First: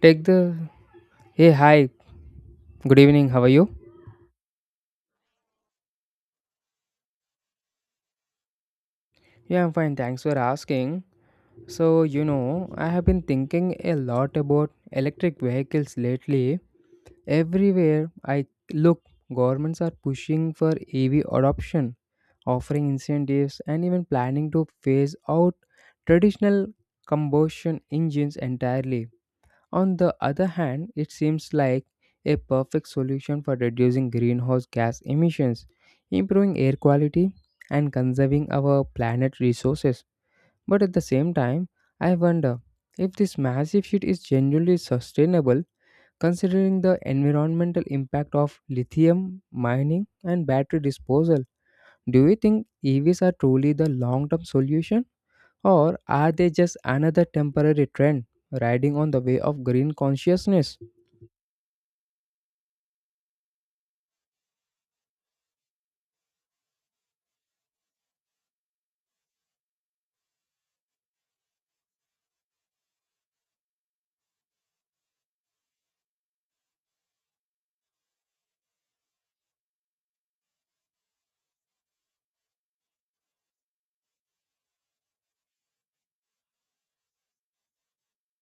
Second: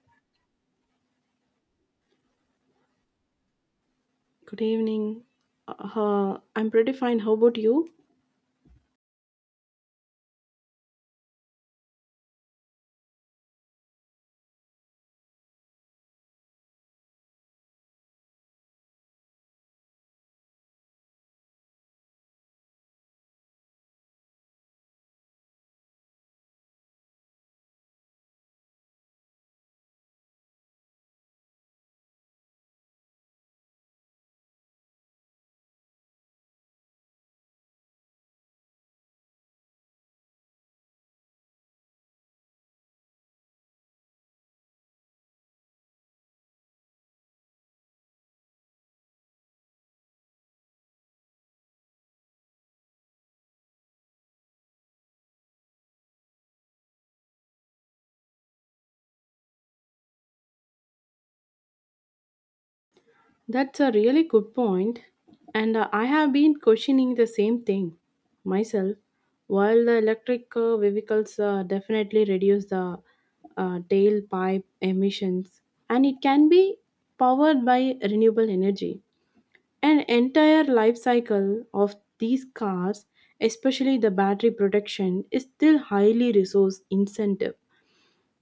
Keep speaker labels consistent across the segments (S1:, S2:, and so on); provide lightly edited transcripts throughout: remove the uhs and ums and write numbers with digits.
S1: Take the Hey, hi. Good evening. How are you?
S2: Good evening. I'm pretty fine. How about you?
S1: Yeah, I'm fine. Thanks for asking. So, I have been thinking a lot about electric vehicles lately. Everywhere I look, governments are pushing for EV adoption, offering incentives, and even planning to phase out traditional combustion engines entirely. On the other hand, it seems like a perfect solution for reducing greenhouse gas emissions, improving air quality, and conserving our planet resources. But at the same time, I wonder if this massive shift is genuinely sustainable considering the environmental impact of lithium mining and battery disposal. Do you think EVs are truly the long term solution, or are they just another temporary trend riding on the way of green consciousness?
S2: That's a really good point. And I have been questioning the same thing myself. While the electric vehicles definitely reduce the tailpipe emissions, and it can be powered by renewable energy. An entire life cycle of these cars, especially the battery protection, is still highly resource intensive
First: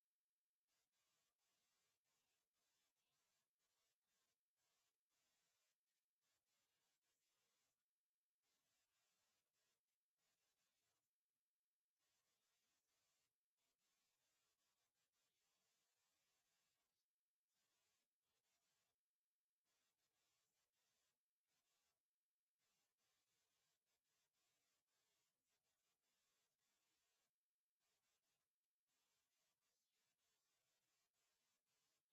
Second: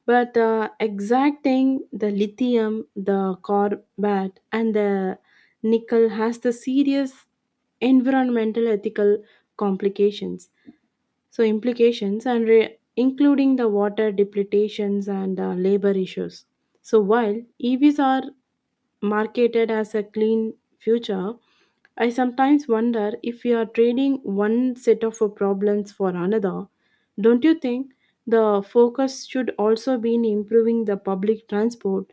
S2: but exacting the lithium, the cobalt, and the nickel has the serious environmental ethical complications. So implications and including the water depletions and labor issues. So while EVs are marketed as a clean future, I sometimes wonder if we are trading one set of problems for another. Don't you think the focus should also be in improving the public transport,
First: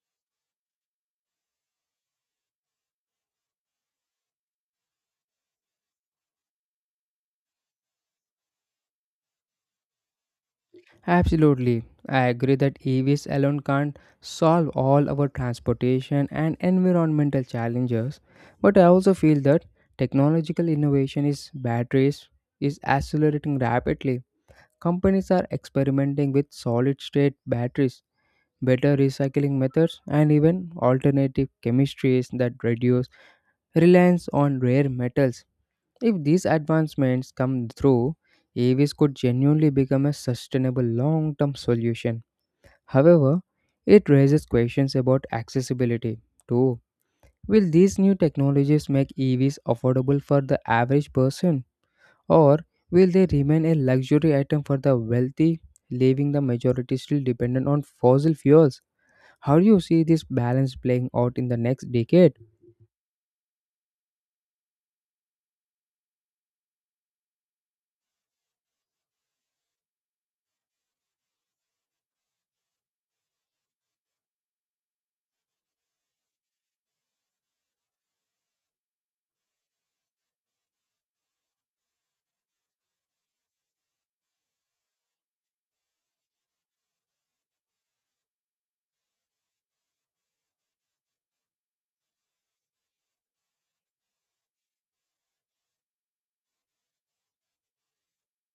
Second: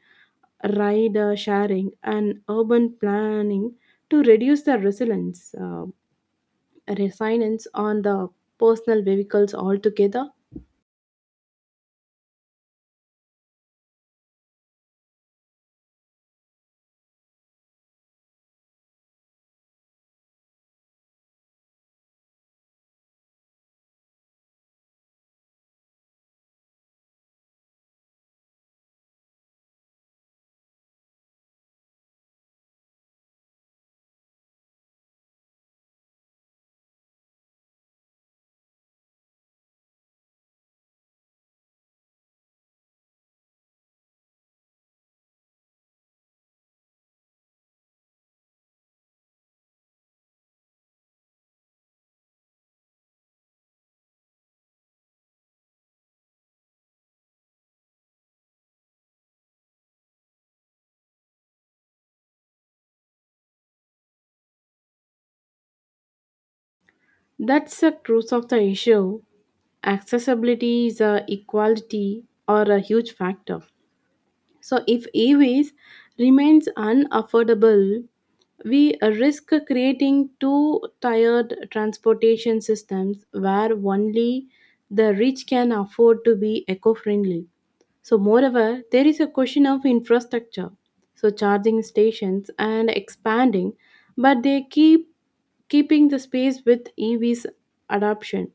S2: rider sharing, and urban planning to reduce the resilience on the personal vehicles altogether?
S1: Absolutely. I agree that EVs alone can't solve all our transportation and environmental challenges, but I also feel that technological innovation is batteries is accelerating rapidly. Companies are experimenting with solid state batteries, better recycling methods, and even alternative chemistries that reduce reliance on rare metals. If these advancements come through, EVs could genuinely become a sustainable long term solution. However, it raises questions about accessibility too. Will these new technologies make EVs affordable for the average person, or will they remain a luxury item for the wealthy, leaving the majority still dependent on fossil fuels? How do you see this balance playing out in the next decade?
S2: That's the truth of the issue. Accessibility is a equality or a huge factor. So, if EVs remains unaffordable, we risk creating two tiered transportation systems where only the rich can afford to be eco-friendly. So, moreover, there is a question of infrastructure. So, charging stations and expanding, but they keep keeping the space with EVs adoption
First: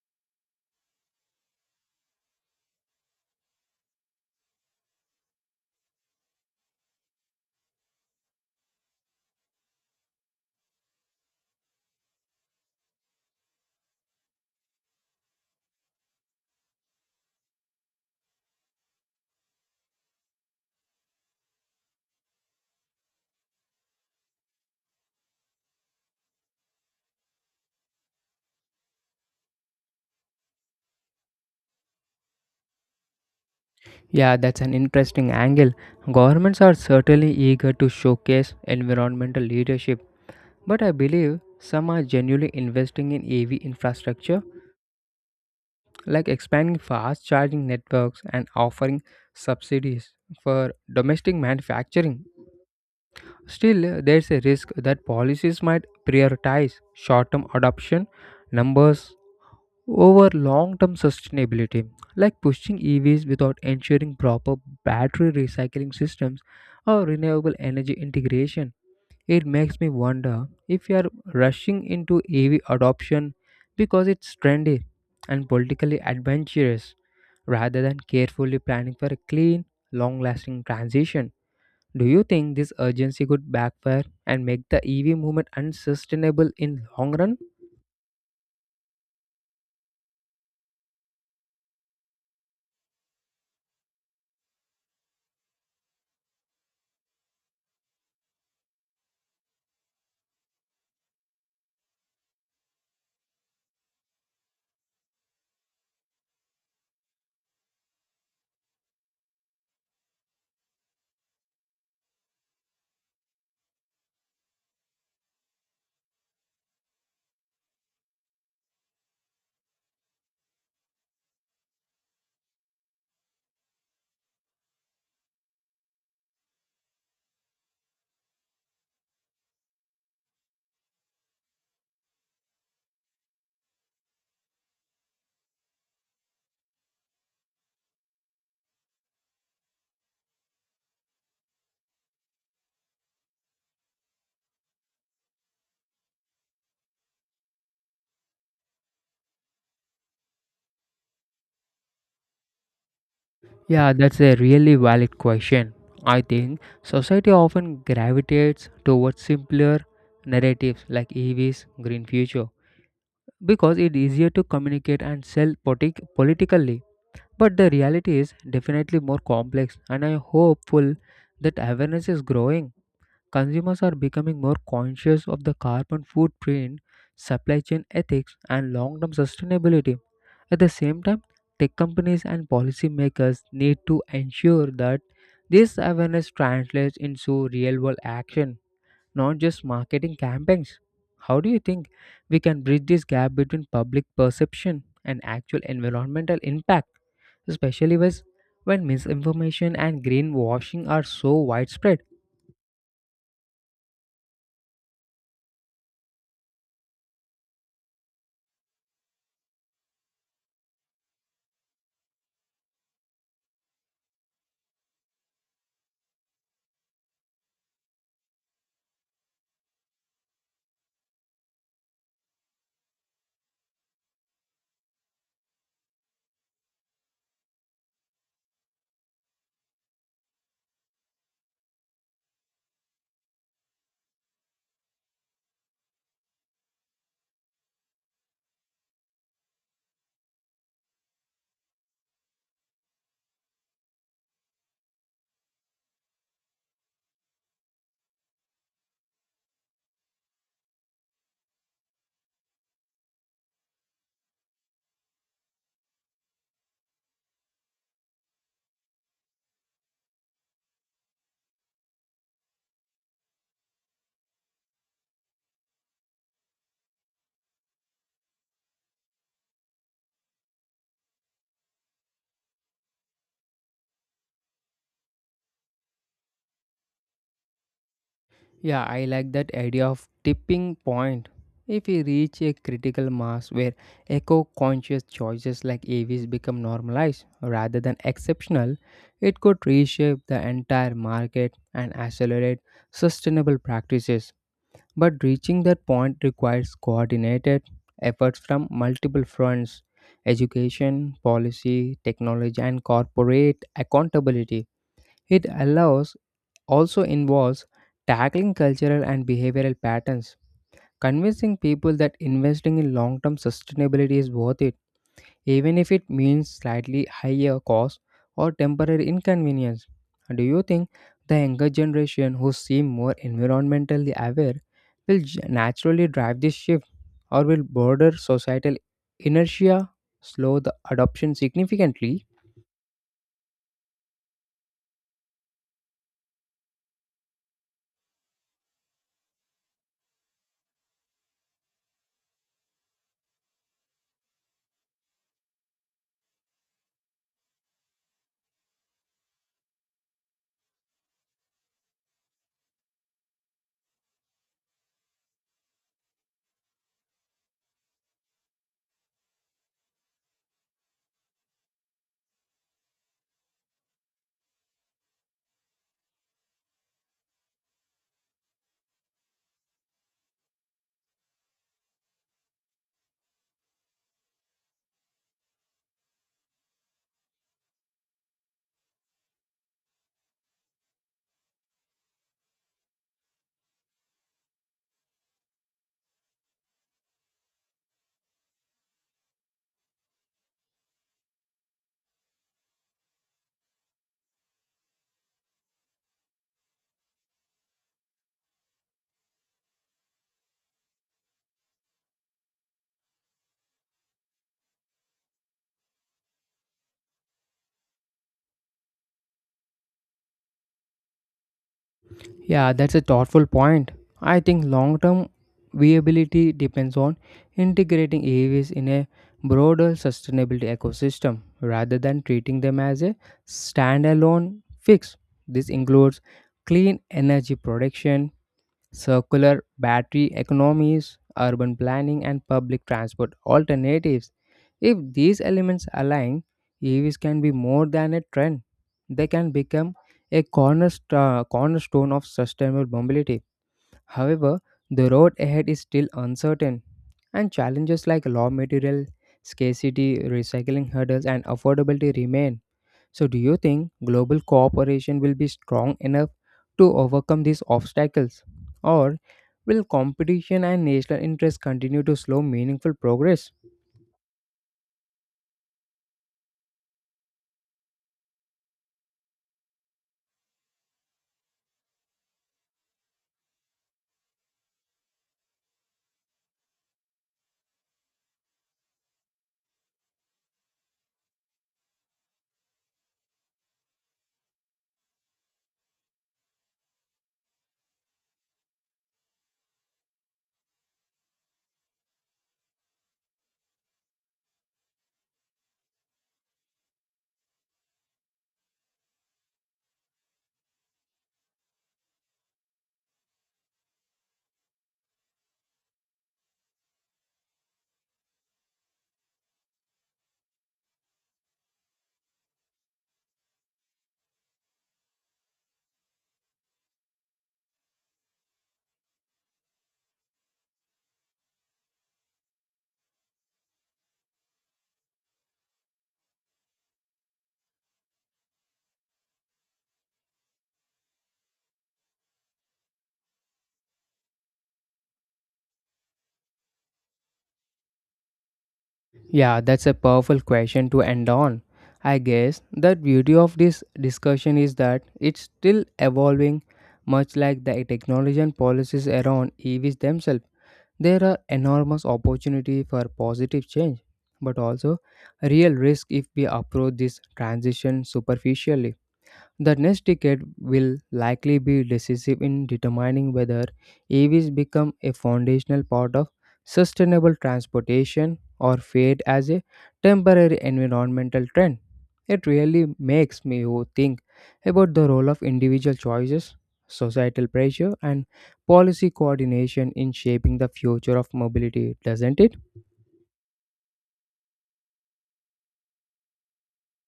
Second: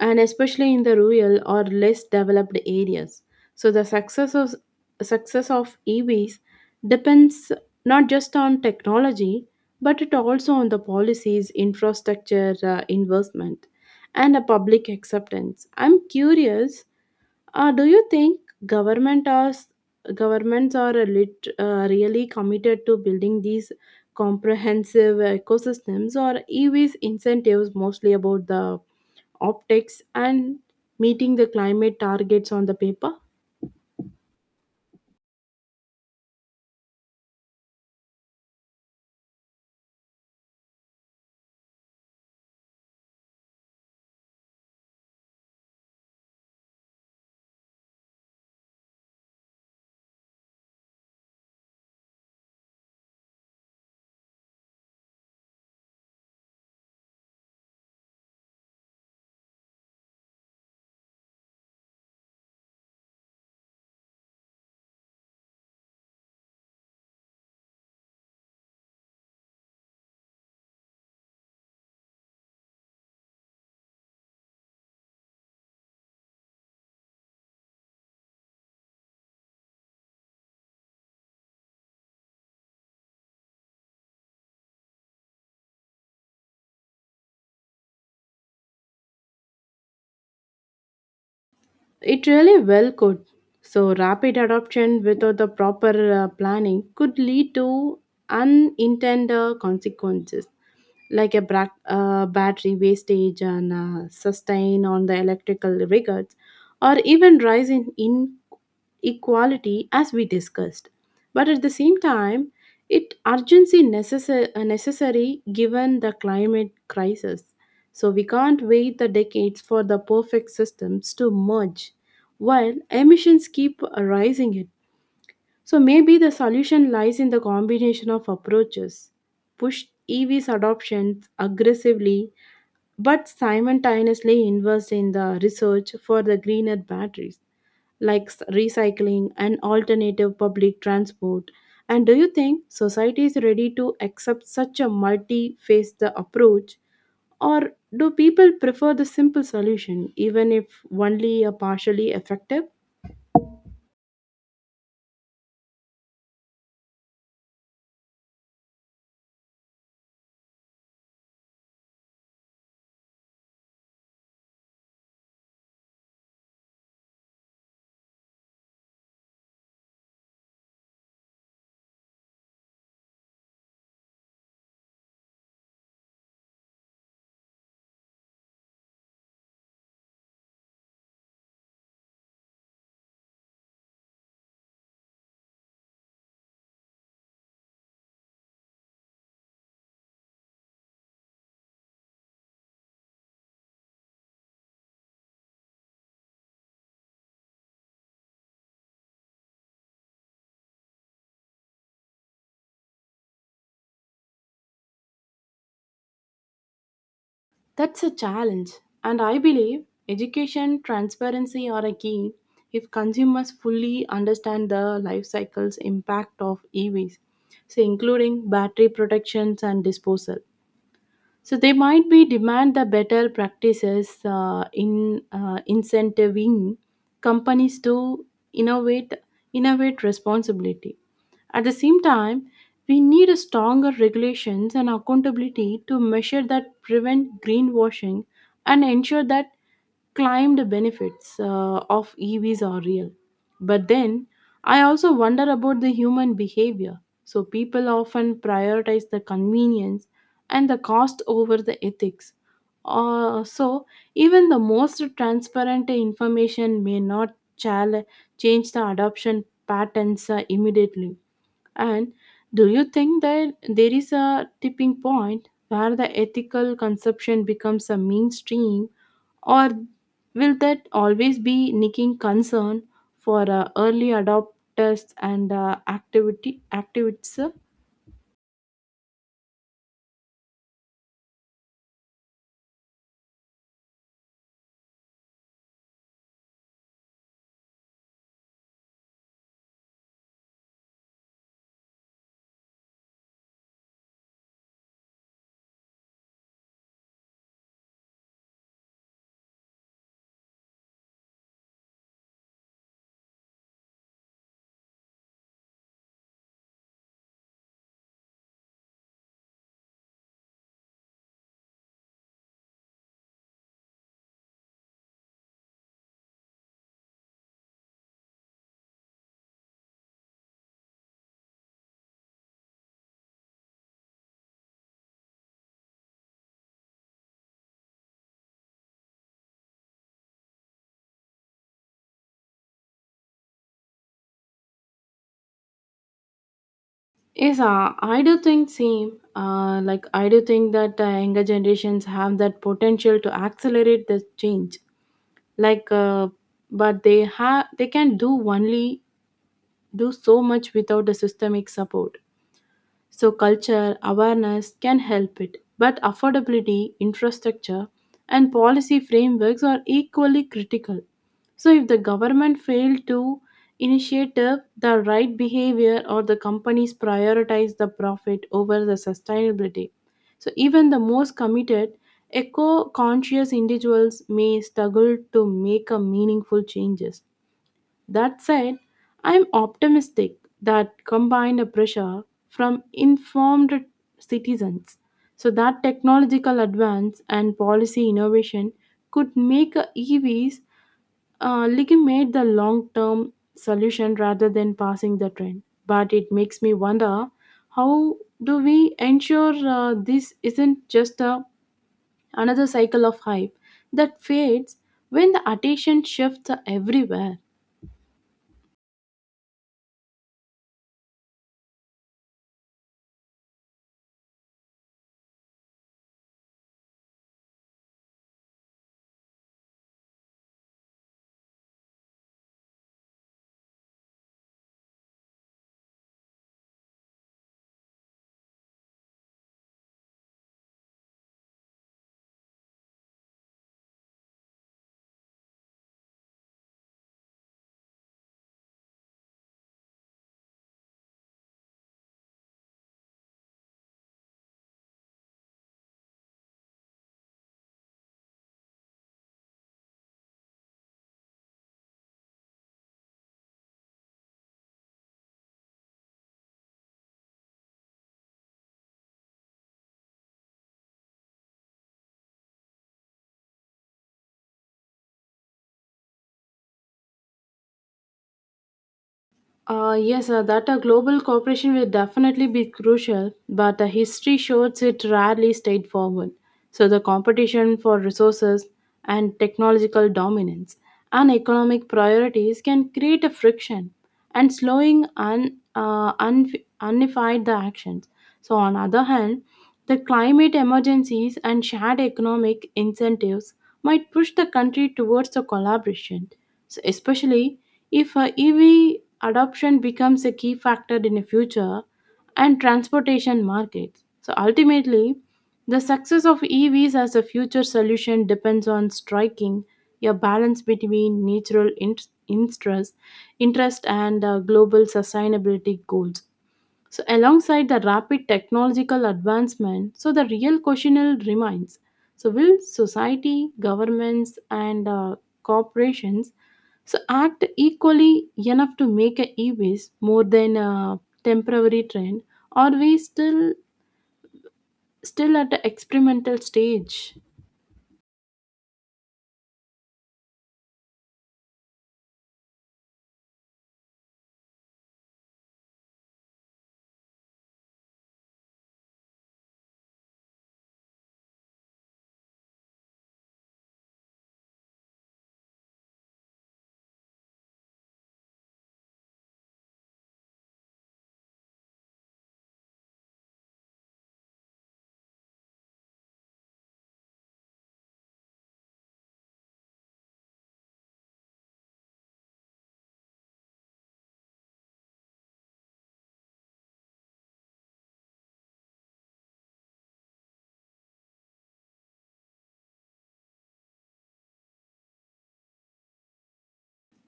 S2: and especially in the rural or less developed areas. So the success of EVs depends not just on technology, but it also on the policies, infrastructure investment, and a public acceptance. I'm curious do you think government or s- governments are really committed to building these comprehensive ecosystems, or EV's incentives mostly about the optics and meeting the climate targets on the paper?
S1: Yeah, that's an interesting angle. Governments are certainly eager to showcase environmental leadership, but I believe some are genuinely investing in EV infrastructure, like expanding fast charging networks and offering subsidies for domestic manufacturing. Still, there's a risk that policies might prioritize short term adoption numbers over long term sustainability, like pushing EVs without ensuring proper battery recycling systems or renewable energy integration. It makes me wonder if we are rushing into EV adoption because it's trendy and politically adventurous rather than carefully planning for a clean, long lasting transition. Do you think this urgency could backfire and make the EV movement unsustainable in long run?
S2: It really well could. So, rapid adoption without the proper planning could lead to unintended consequences. Like a battery wastage and sustain on the electrical records, or even rise in inequality as we discussed. But at the same time, it urgency necessary, given the climate crisis. So we can't wait the decades for the perfect systems to merge while emissions keep rising, so maybe the solution lies in the combination of approaches. Push EVs adoption aggressively but simultaneously invest in the research for the greener batteries like recycling and alternative public transport. And do you think society is ready to accept such a multi-faced approach or do people prefer the simple solution even if only a partially effective?
S1: Yeah, that's a really valid question. I think society often gravitates towards simpler narratives like EVs, green future, because it is easier to communicate and sell politically. But the reality is definitely more complex, and I hopeful that awareness is growing. Consumers are becoming more conscious of the carbon footprint, supply chain ethics, and long-term sustainability. At the same time, tech companies and policymakers need to ensure that this awareness translates into real-world action, not just marketing campaigns. How do you think we can bridge this gap between public perception and actual environmental impact, especially when misinformation and greenwashing are so widespread?
S2: That's a challenge, and I believe education transparency are a key if consumers fully understand the life cycles impact of EVs, so including battery protections and disposal. So they might be demand the better practices in incentivizing companies to innovate innovate responsibility. At the same time, we need a stronger regulations and accountability to measure that prevent greenwashing and ensure that claimed benefits of EVs are real. But then I also wonder about the human behavior. So people often prioritize the convenience and the cost over the ethics. So even the most transparent information may not chal- change the adoption patterns immediately. And do you think that there is a tipping point where the ethical conception becomes a mainstream or will that always be nicking concern for early adopters and activity activists? Uh?
S1: Yeah, I like that idea of tipping point. If we reach a critical mass where eco conscious choices like AVs become normalized rather than exceptional, it could reshape the entire market and accelerate sustainable practices. But reaching that point requires coordinated efforts from multiple fronts: education, policy, technology, and corporate accountability. It allows also involves tackling cultural and behavioral patterns, convincing people that investing in long term sustainability is worth it even if it means slightly higher cost or temporary inconvenience. Do you think the younger generation who seem more environmentally aware will naturally drive this shift, or will broader societal inertia slow the adoption significantly?
S2: Yes, I do think same. Like I do think that younger generations have that potential to accelerate this change. Like, uh, but they can do only do so much without the systemic support. So, culture awareness can help it, but affordability, infrastructure, and policy frameworks are equally critical. So, if the government fails to initiate the right behavior or the companies prioritize the profit over the sustainability, so even the most committed, eco conscious individuals may struggle to make a meaningful changes. That said, I am optimistic that combined a pressure from informed citizens so that technological advance and policy innovation could make EVs legitimate the long-term solution rather than passing the trend. But it makes me wonder how do we ensure this isn't just another cycle of hype that fades when the attention shifts everywhere?
S1: Yeah, that's a thoughtful point. I think long term viability depends on integrating AAVs in a broader sustainability ecosystem rather than treating them as a standalone fix. This includes clean energy production, circular battery economies, urban planning, and public transport alternatives. If these elements align, EVs can be more than a trend. They can become a cornerstone of sustainable mobility. However, the road ahead is still uncertain, and challenges like raw material scarcity, recycling hurdles, and affordability remain. So, do you think global cooperation will be strong enough to overcome these obstacles? Or will competition and national interests continue to slow meaningful progress?
S2: Yes, that a global cooperation will definitely be crucial, but history shows it rarely stayed forward. So the competition for resources and technological dominance and economic priorities can create a friction and slowing unified the actions. So on other hand, the climate emergencies and shared economic incentives might push the country towards a collaboration, so especially if EV adoption becomes a key factor in the future and transportation markets. So ultimately, the success of EVs as a future solution depends on striking a balance between natural interest, interest, and global sustainability goals. So, alongside the rapid technological advancement, so the real question will remains: so will society, governments, and corporations so act equally enough to make a e-waste more than a temporary trend, or we still at the experimental stage?
S1: Yeah, that's a powerful question to end on. I guess the beauty of this discussion is that it's still evolving, much like the technology and policies around EVs themselves. There are enormous opportunity for positive change, but also real risk if we approach this transition superficially. The next decade will likely be decisive in determining whether EVs become a foundational part of sustainable transportation or fade as a temporary environmental trend. It really makes me think about the role of individual choices, societal pressure, and policy coordination in shaping the future of mobility, doesn't it?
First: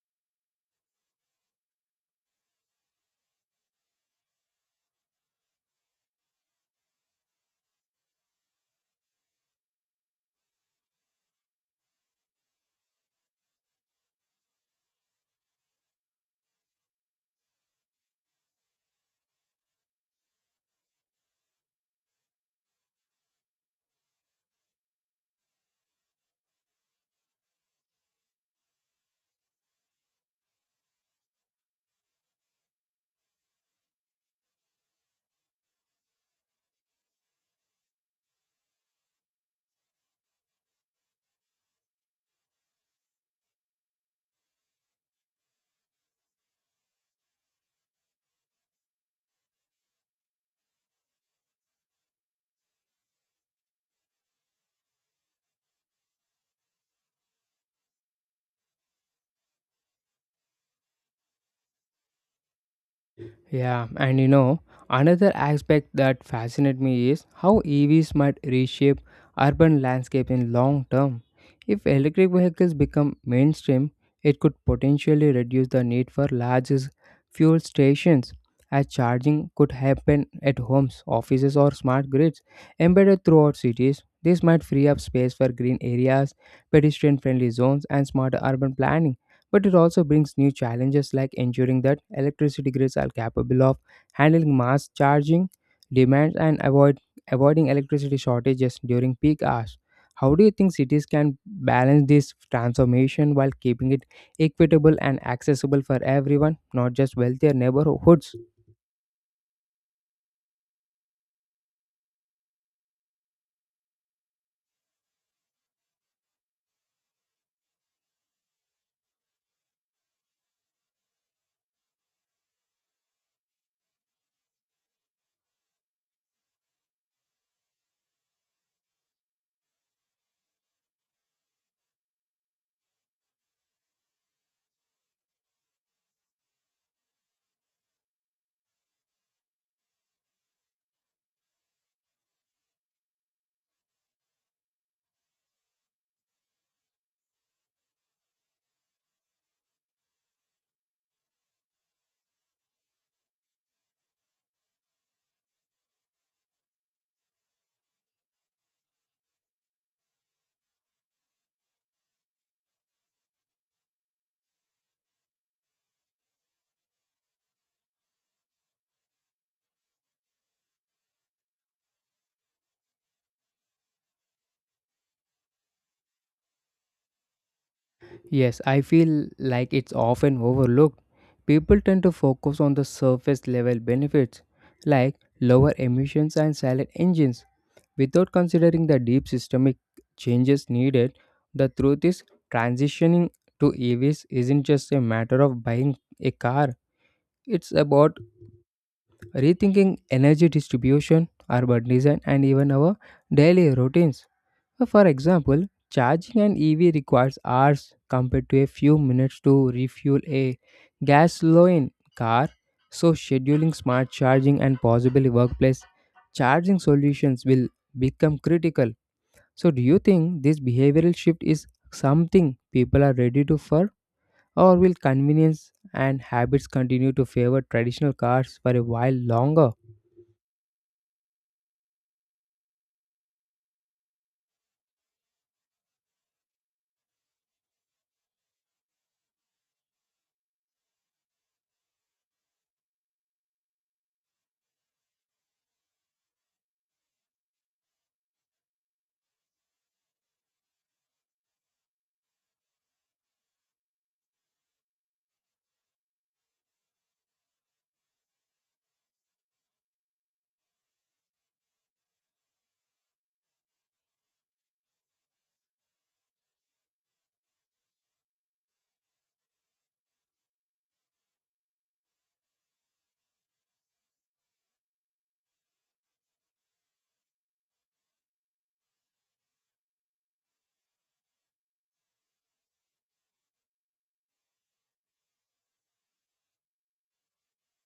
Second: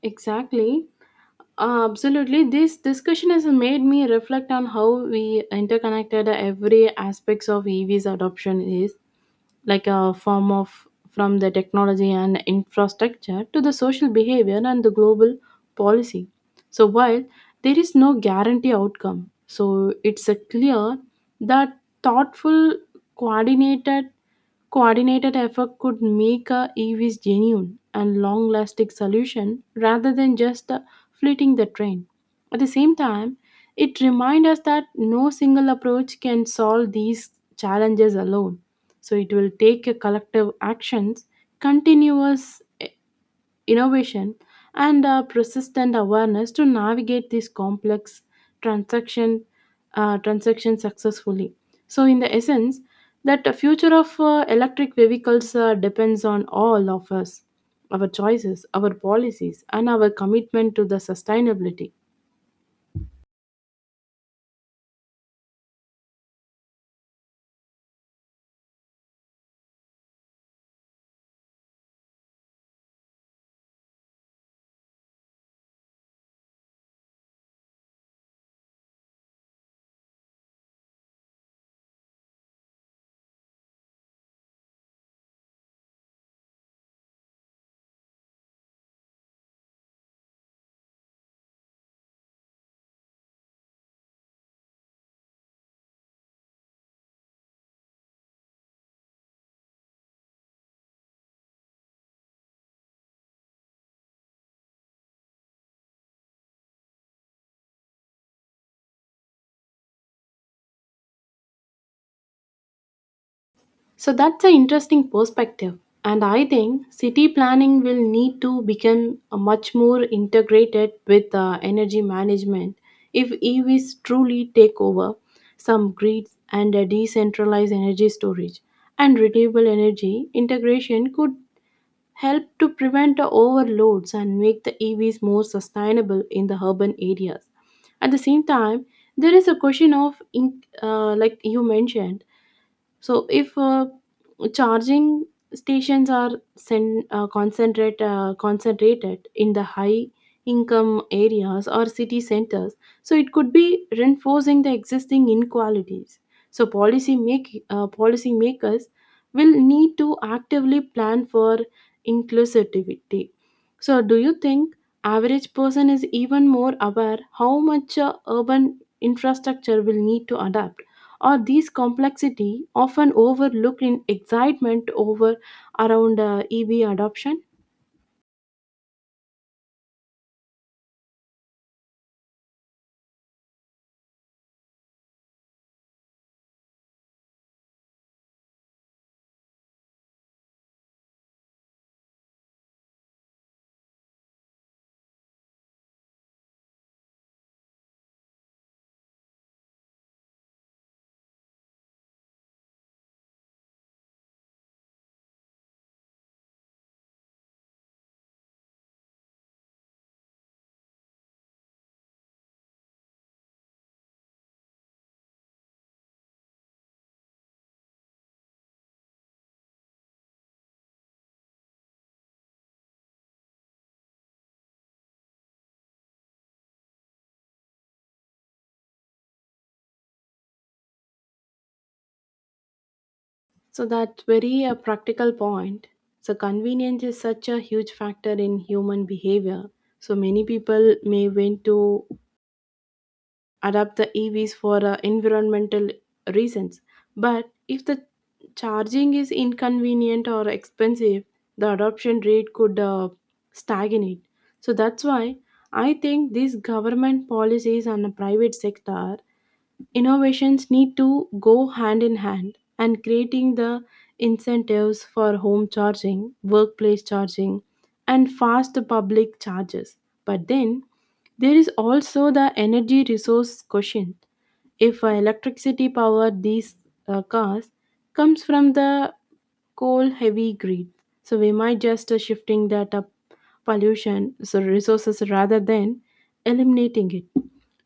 S2: Exactly. Absolutely this discussion has made me reflect on how we interconnected every aspects of ev's adoption is like a form of from the technology and infrastructure to the social behavior and the global policy. So while there is no guarantee outcome, so it's a clear that thoughtful coordinated coordinated effort could make a evs genuine and long lasting solution rather than just fleeting the trend. At the same time, it reminds us that no single approach can solve these challenges alone, so it will take a collective actions continuous innovation and persistent awareness to navigate this complex transaction transaction successfully. So in the essence that the future of electric vehicles depends on all of us, our choices, our policies, and our commitment to the sustainability.
S1: Yeah, and you know, another aspect that fascinates me is how EVs might reshape urban landscape in long term. If electric vehicles become mainstream, it could potentially reduce the need for large fuel stations, as charging could happen at homes, offices, or smart grids embedded throughout cities. This might free up space for green areas, pedestrian friendly zones, and smarter urban planning. But it also brings new challenges, like ensuring that electricity grids are capable of handling mass charging demands and avoiding electricity shortages during peak hours. How do you think cities can balance this transformation while keeping it equitable and accessible for everyone, not just wealthier neighborhoods?
S2: So that's an interesting perspective. And I think city planning will need to become a much more integrated with energy management if EVs truly take over some grids and a decentralized energy storage and renewable energy integration could help to prevent the overloads and make the EVs more sustainable in the urban areas. At the same time, there is a question of, like you mentioned, so if charging stations are concentrated in the high income areas or city centers, so it could be reinforcing the existing inequalities. So policy makers will need to actively plan for inclusivity. So do you think average person is even more aware how much urban infrastructure will need to adapt? Or these complexity often overlooked in excitement over around EV adoption.
S1: Yes, I feel like it's often overlooked. People tend to focus on the surface level benefits like lower emissions and silent engines without considering the deep systemic changes needed. The truth is, transitioning to EVs isn't just a matter of buying a car. It's about rethinking energy distribution, urban design, and even our daily routines. For example, charging an EV requires hours compared to a few minutes to refuel a gasoline car. So, scheduling smart charging and possibly workplace charging solutions will become critical. So, do you think this behavioral shift is something people are ready to for, or will convenience and habits continue to favor traditional cars for a while longer?
S2: So that very practical point. So convenience is such a huge factor in human behavior. So many people may want to adopt the EVs for environmental reasons, but if the charging is inconvenient or expensive, the adoption rate could stagnate. So that's why I think these government policies and the private sector innovations need to go hand in hand and creating the incentives for home charging, workplace charging, and fast public charges. But then there is also the energy resource question. If electricity power these cars comes from the coal heavy grid. So we might just shifting that up pollution so resources rather than eliminating it.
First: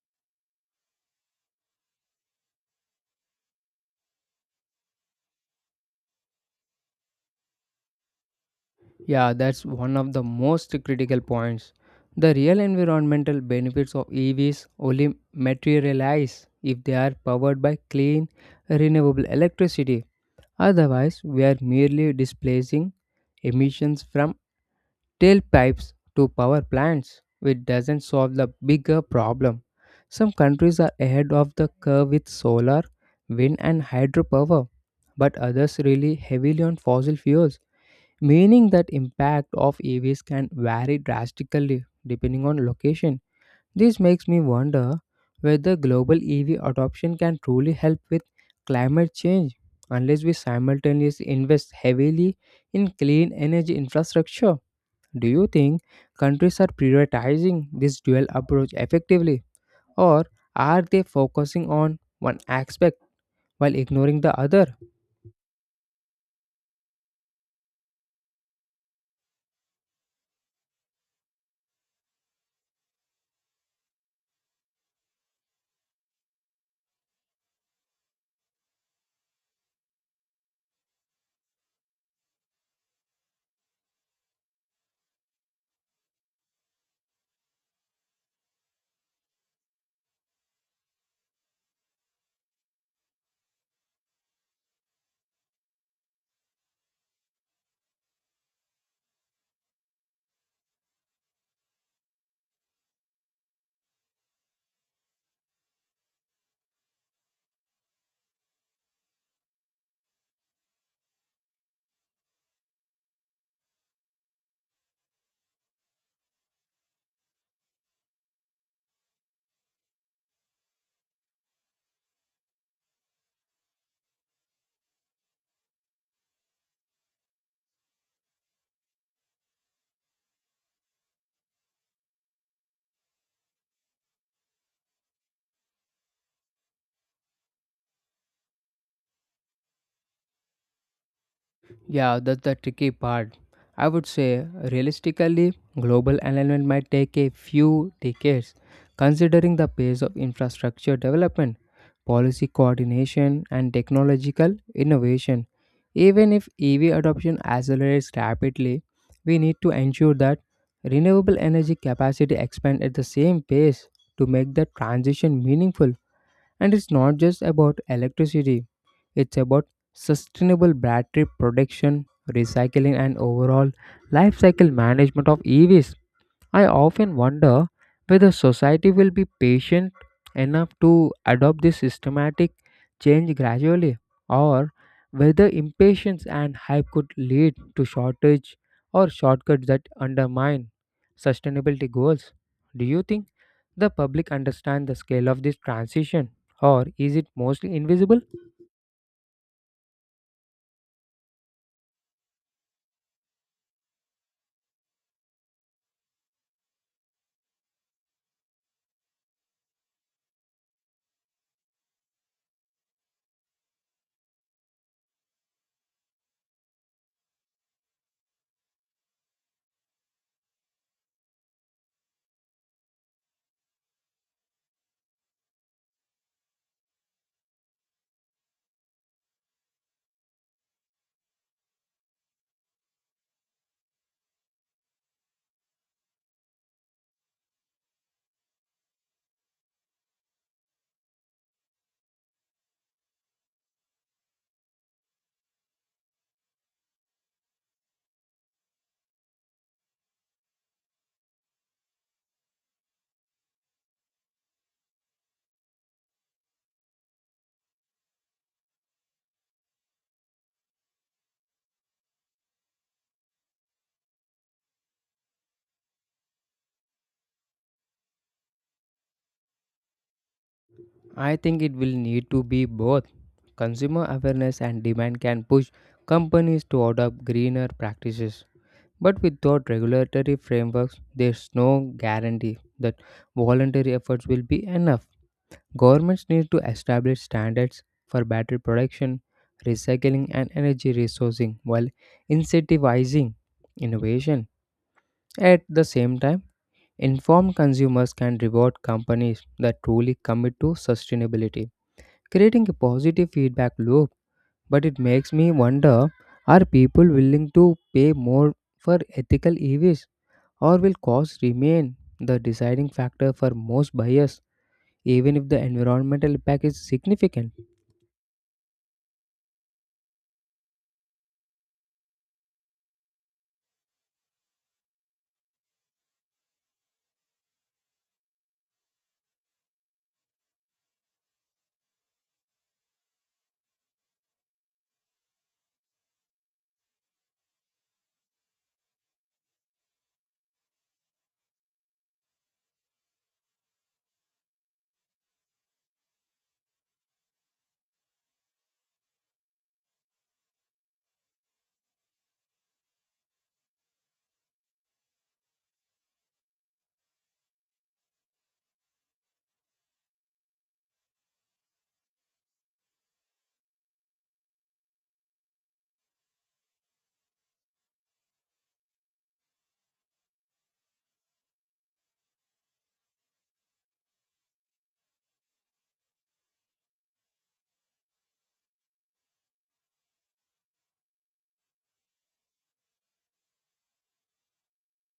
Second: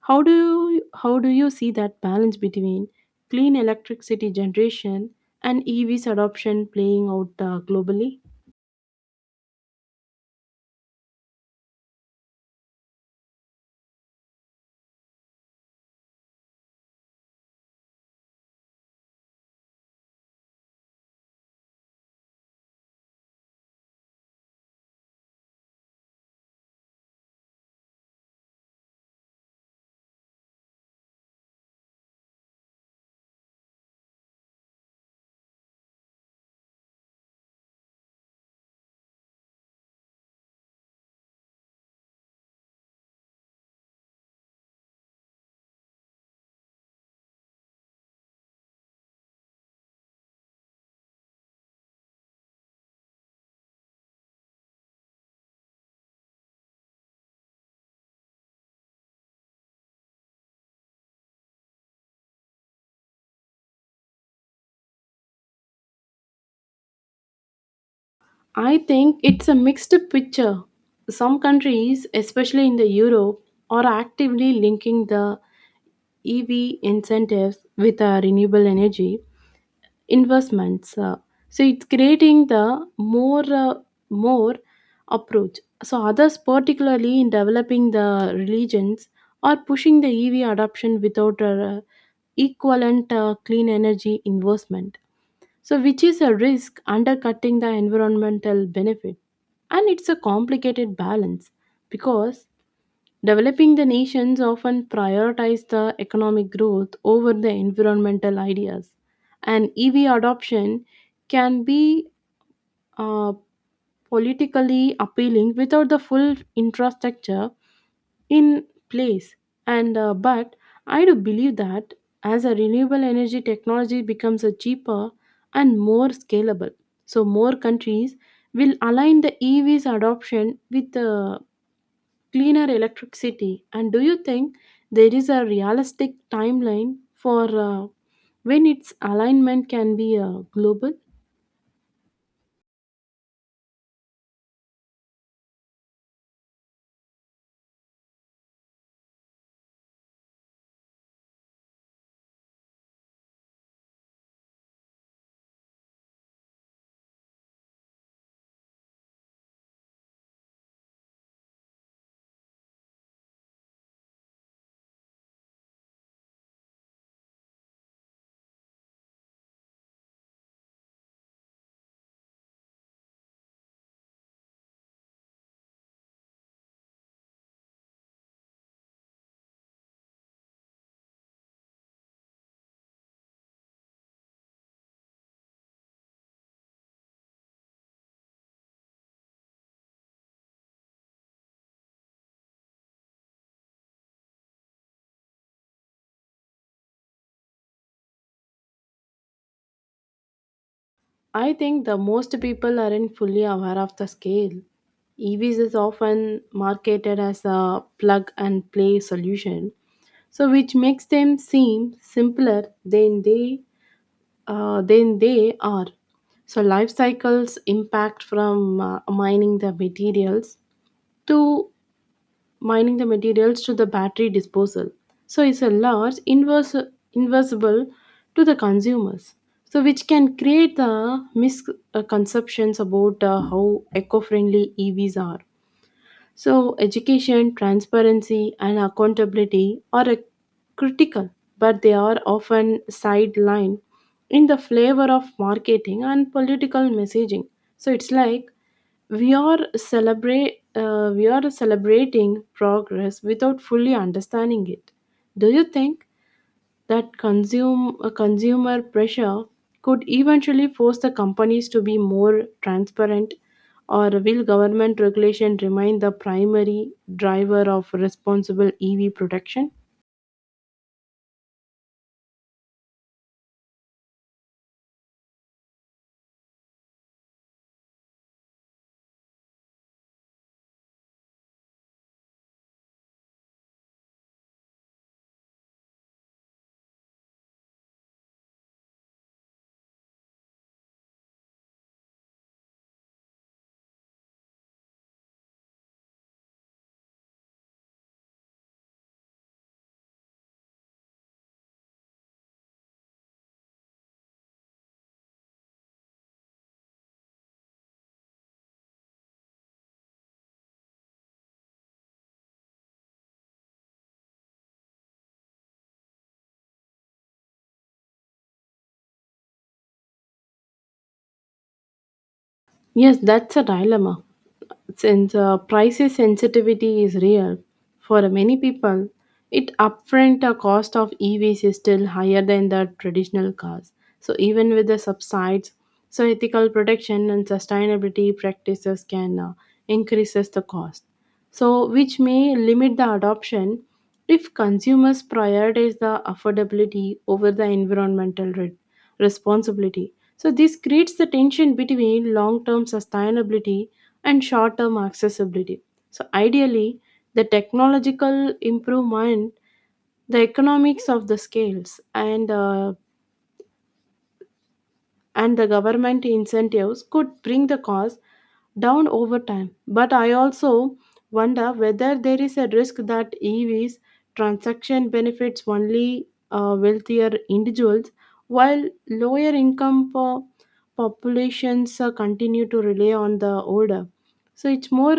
S2: How do you see that balance between clean electricity generation and EVs adoption playing out globally?
S1: Yeah, that's one of the most critical points. The real environmental benefits of EVs only materialize if they are powered by clean, renewable electricity. Otherwise, we are merely displacing emissions from tailpipes to power plants, which doesn't solve the bigger problem. Some countries are ahead of the curve with solar, wind, and hydropower, but others rely heavily on fossil fuels, meaning that impact of EVs can vary drastically depending on location. This makes me wonder whether global EV adoption can truly help with climate change unless we simultaneously invest heavily in clean energy infrastructure. Do you think countries are prioritizing this dual approach effectively, or are they focusing on one aspect while ignoring the other?
S2: I think it's a mixed picture. Some countries, especially in the Europe, are actively linking the EV incentives with renewable energy investments. So it's creating the more more approach. So others, particularly in developing the religions, are pushing the EV adoption without equivalent clean energy investment. So which is a risk undercutting the environmental benefit, and it's a complicated balance because developing the nations often prioritize the economic growth over the environmental ideas, and EV adoption can be uh, politically appealing without the full infrastructure in place. And but I do believe that as a renewable energy technology becomes a cheaper and more scalable, so more countries will align the EVs adoption with the cleaner electricity. And do you think there is a realistic timeline for when its alignment can be global?
S1: Yeah, that's the tricky part. I would say, realistically, global alignment might take a few decades, considering the pace of infrastructure development, policy coordination, and technological innovation. Even if EV adoption accelerates rapidly, we need to ensure that renewable energy capacity expands at the same pace to make the transition meaningful. And it's not just about electricity, it's about sustainable battery production, recycling, and overall life cycle management of EVs. I often wonder whether society will be patient enough to adopt this systematic change gradually, or whether impatience and hype could lead to shortage or shortcuts that undermine sustainability goals. Do you think the public understand the scale of this transition, or is it mostly invisible?
S2: I think the most people aren't fully aware of the scale. EVs is often marketed as a plug and play solution, so which makes them seem simpler than they are. So life cycles impact from to mining the materials to the battery disposal. So it's a large inverse inversible to the consumers. So which can create the misconceptions about how eco-friendly EVs are. So, education, transparency, and accountability are a critical, but they are often sidelined in the flavor of marketing and political messaging. So, it's like we are celebrating progress without fully understanding it. Do you think that consumer pressure could eventually force the companies to be more transparent, or will government regulation remain the primary driver of responsible EV production?
S1: I think it will need to be both. Consumer awareness and demand can push companies to adopt greener practices, but without regulatory frameworks, there's no guarantee that voluntary efforts will be enough. Governments need to establish standards for battery production, recycling, and energy resourcing while incentivizing innovation. At the same time, informed consumers can reward companies that truly commit to sustainability, creating a positive feedback loop. But it makes me wonder, are people willing to pay more for ethical EVs? Or will cost remain the deciding factor for most buyers, even if the environmental impact is significant?
S2: Yes, that's a dilemma, since price sensitivity is real for many people. It upfront cost of evs is still higher than the traditional cars, so even with the subsides, so ethical protection and sustainability practices can increases the cost, so which may limit the adoption if consumers prioritize the affordability over the environmental responsibility. So this creates the tension between long-term sustainability and short term accessibility. So, ideally, the technological improvement, the economics of the scales, and the government incentives could bring the cost down over time. But I also wonder whether there is a risk that EVs transaction benefits only wealthier individuals while lower income populations continue to rely on the older. So it's more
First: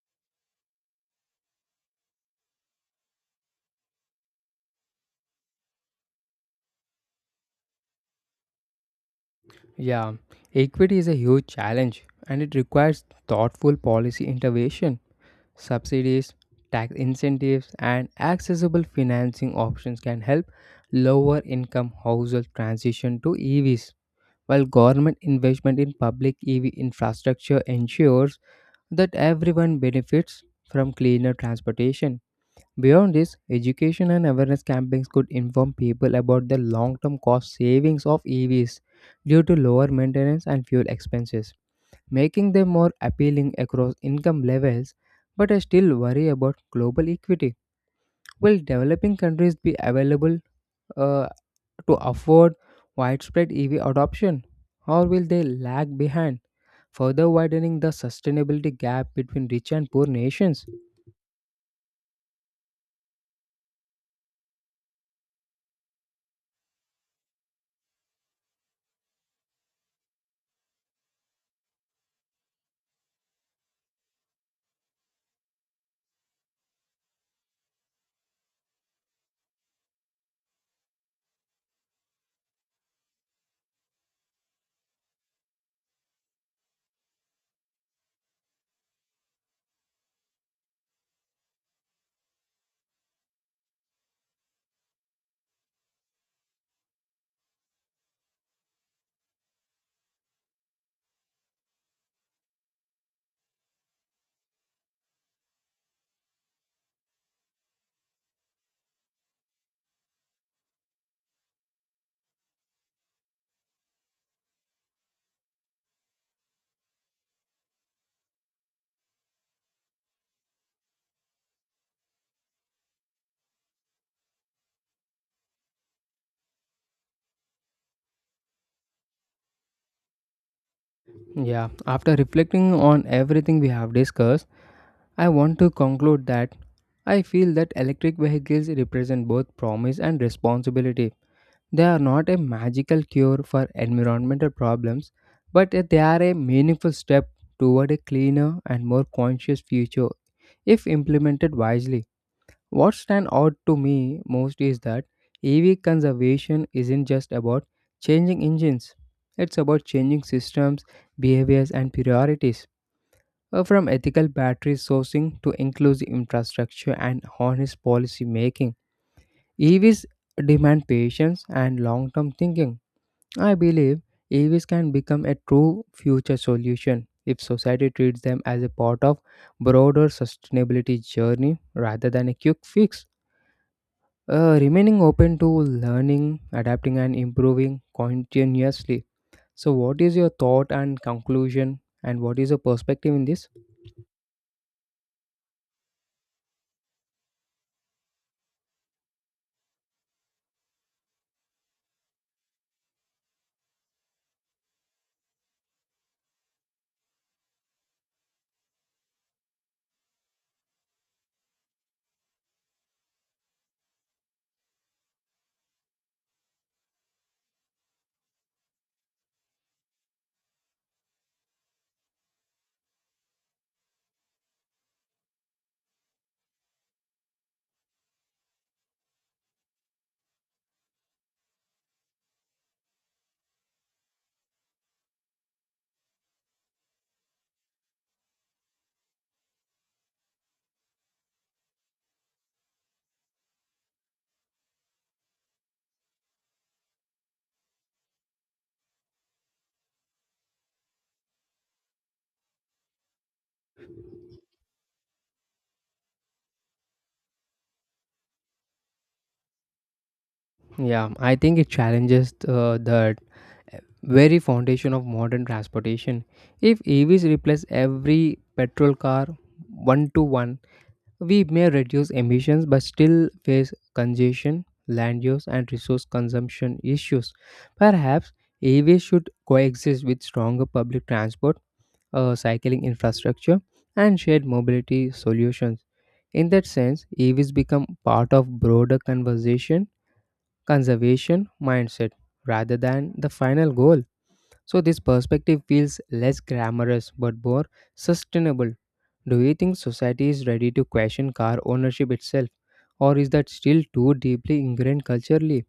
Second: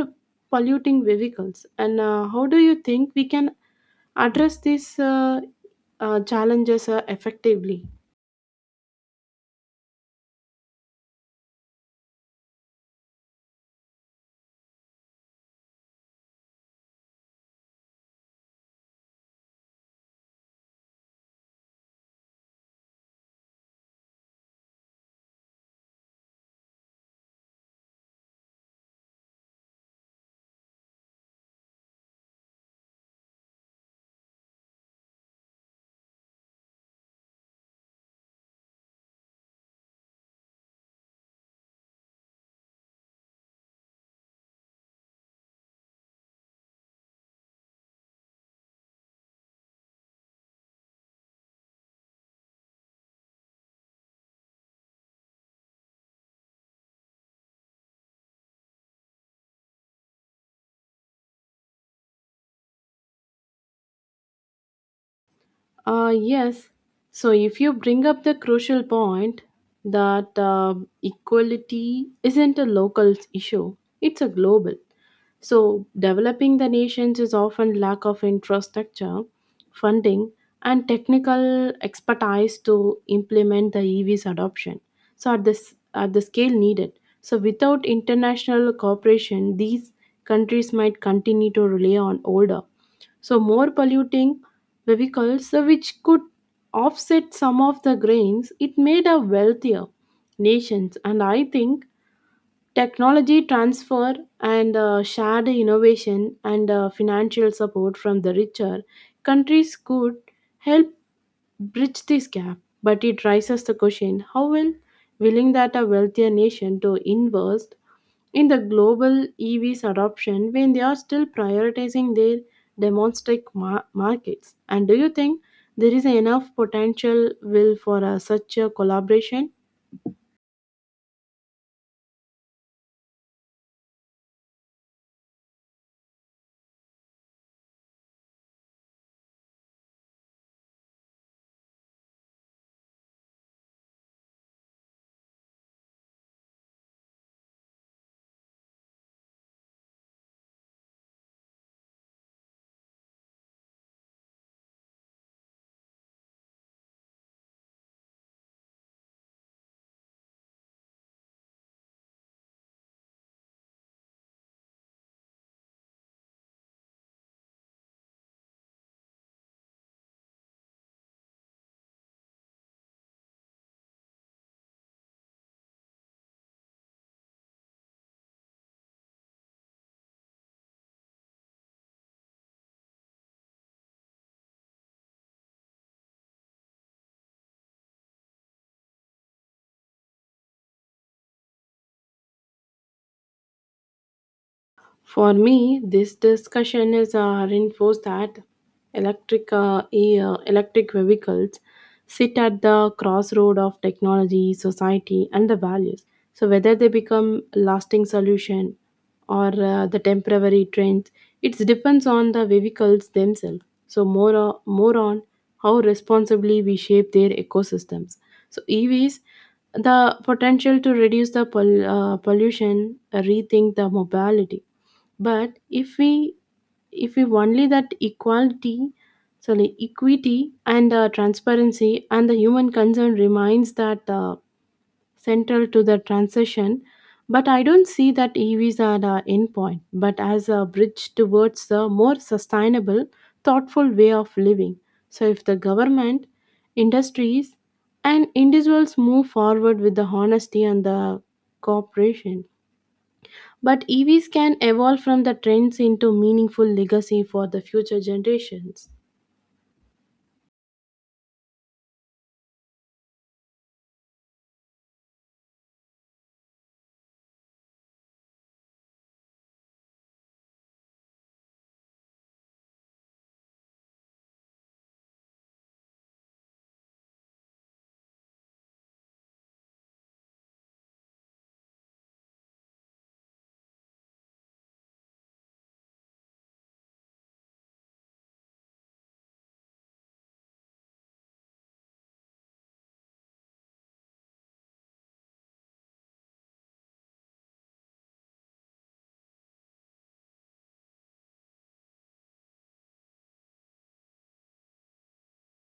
S2: polluting vehicles. And how do you think we can address these challenges effectively?
S1: Yeah, equity is a huge challenge and it requires thoughtful policy intervention. Subsidies, tax incentives, and accessible financing options can help lower income households transition to EVs, while government investment in public EV infrastructure ensures that everyone benefits from cleaner transportation. Beyond this, education and awareness campaigns could inform people about the long term cost savings of EVs due to lower maintenance and fuel expenses, making them more appealing across income levels. But I still worry about global equity. Will developing countries be available uh, to afford widespread EV adoption, or will they lag behind, further widening the sustainability gap between rich and poor nations?
S2: Uh, yes. So if you bring up the crucial point that equality isn't a local issue, it's a global. So developing the nations is often lack of infrastructure, funding, and technical expertise to implement the EV's adoption. So at this at the scale needed. So without international cooperation, these countries might continue to rely on older so more polluting vehicles which could offset some of the grains it made a wealthier nations. And I think technology transfer and shared innovation and financial support from the richer countries could help bridge this gap. But it raises the question how will willing that a wealthier nation to invest in the global EVs adoption when they are still prioritizing their domestic markets? And do you think there is enough potential will for such a collaboration?
S1: Yeah, after reflecting on everything we have discussed, I want to conclude that I feel that electric vehicles represent both promise and responsibility. They are not a magical cure for environmental problems, but they are a meaningful step toward a cleaner and more conscious future if implemented wisely. What stands out to me most is that EV conservation isn't just about changing engines, it's about changing systems, behaviors, and priorities. From ethical battery sourcing to inclusive infrastructure and honest policy making, EVs demand patience and long term thinking. I believe EVs can become a true future solution if society treats them as a part of broader sustainability journey rather than a quick fix, remaining open to learning, adapting, and improving continuously. So, what is your thought and conclusion, and what is your perspective in this?
S2: For me, this discussion has reinforced that electric vehicles sit at the crossroad of technology, society, and the values. So whether they become lasting solution or the temporary trends, it depends on the vehicles themselves. So more on how responsibly we shape their ecosystems. So EVs the potential to reduce the pollution, rethink the mobility. But if we only that equality, sorry, equity and transparency and the human concern remains that central to the transition. But I don't see that evs are the end point but as a bridge towards the more sustainable thoughtful way of living. So if the government industries and individuals move forward with the honesty and the cooperation, but EVs can evolve from the trends into meaningful legacy for the future generations.
S1: Yeah, I think it challenges the very foundation of modern transportation. If EVs replace every petrol car one to one, we may reduce emissions but still face congestion, land use, and resource consumption issues. Perhaps EVs should coexist with stronger public transport, cycling infrastructure, and shared mobility solutions. In that sense, EVs become part of broader conversation conservation mindset rather than the final goal. So, this perspective feels less glamorous but more sustainable. Do you think society is ready to question car ownership itself, or is that still too deeply ingrained culturally?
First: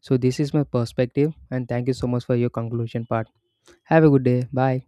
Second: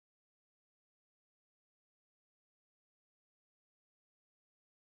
S1: So, this is my perspective, and thank you so much for your conclusion part. Have a good day. Bye.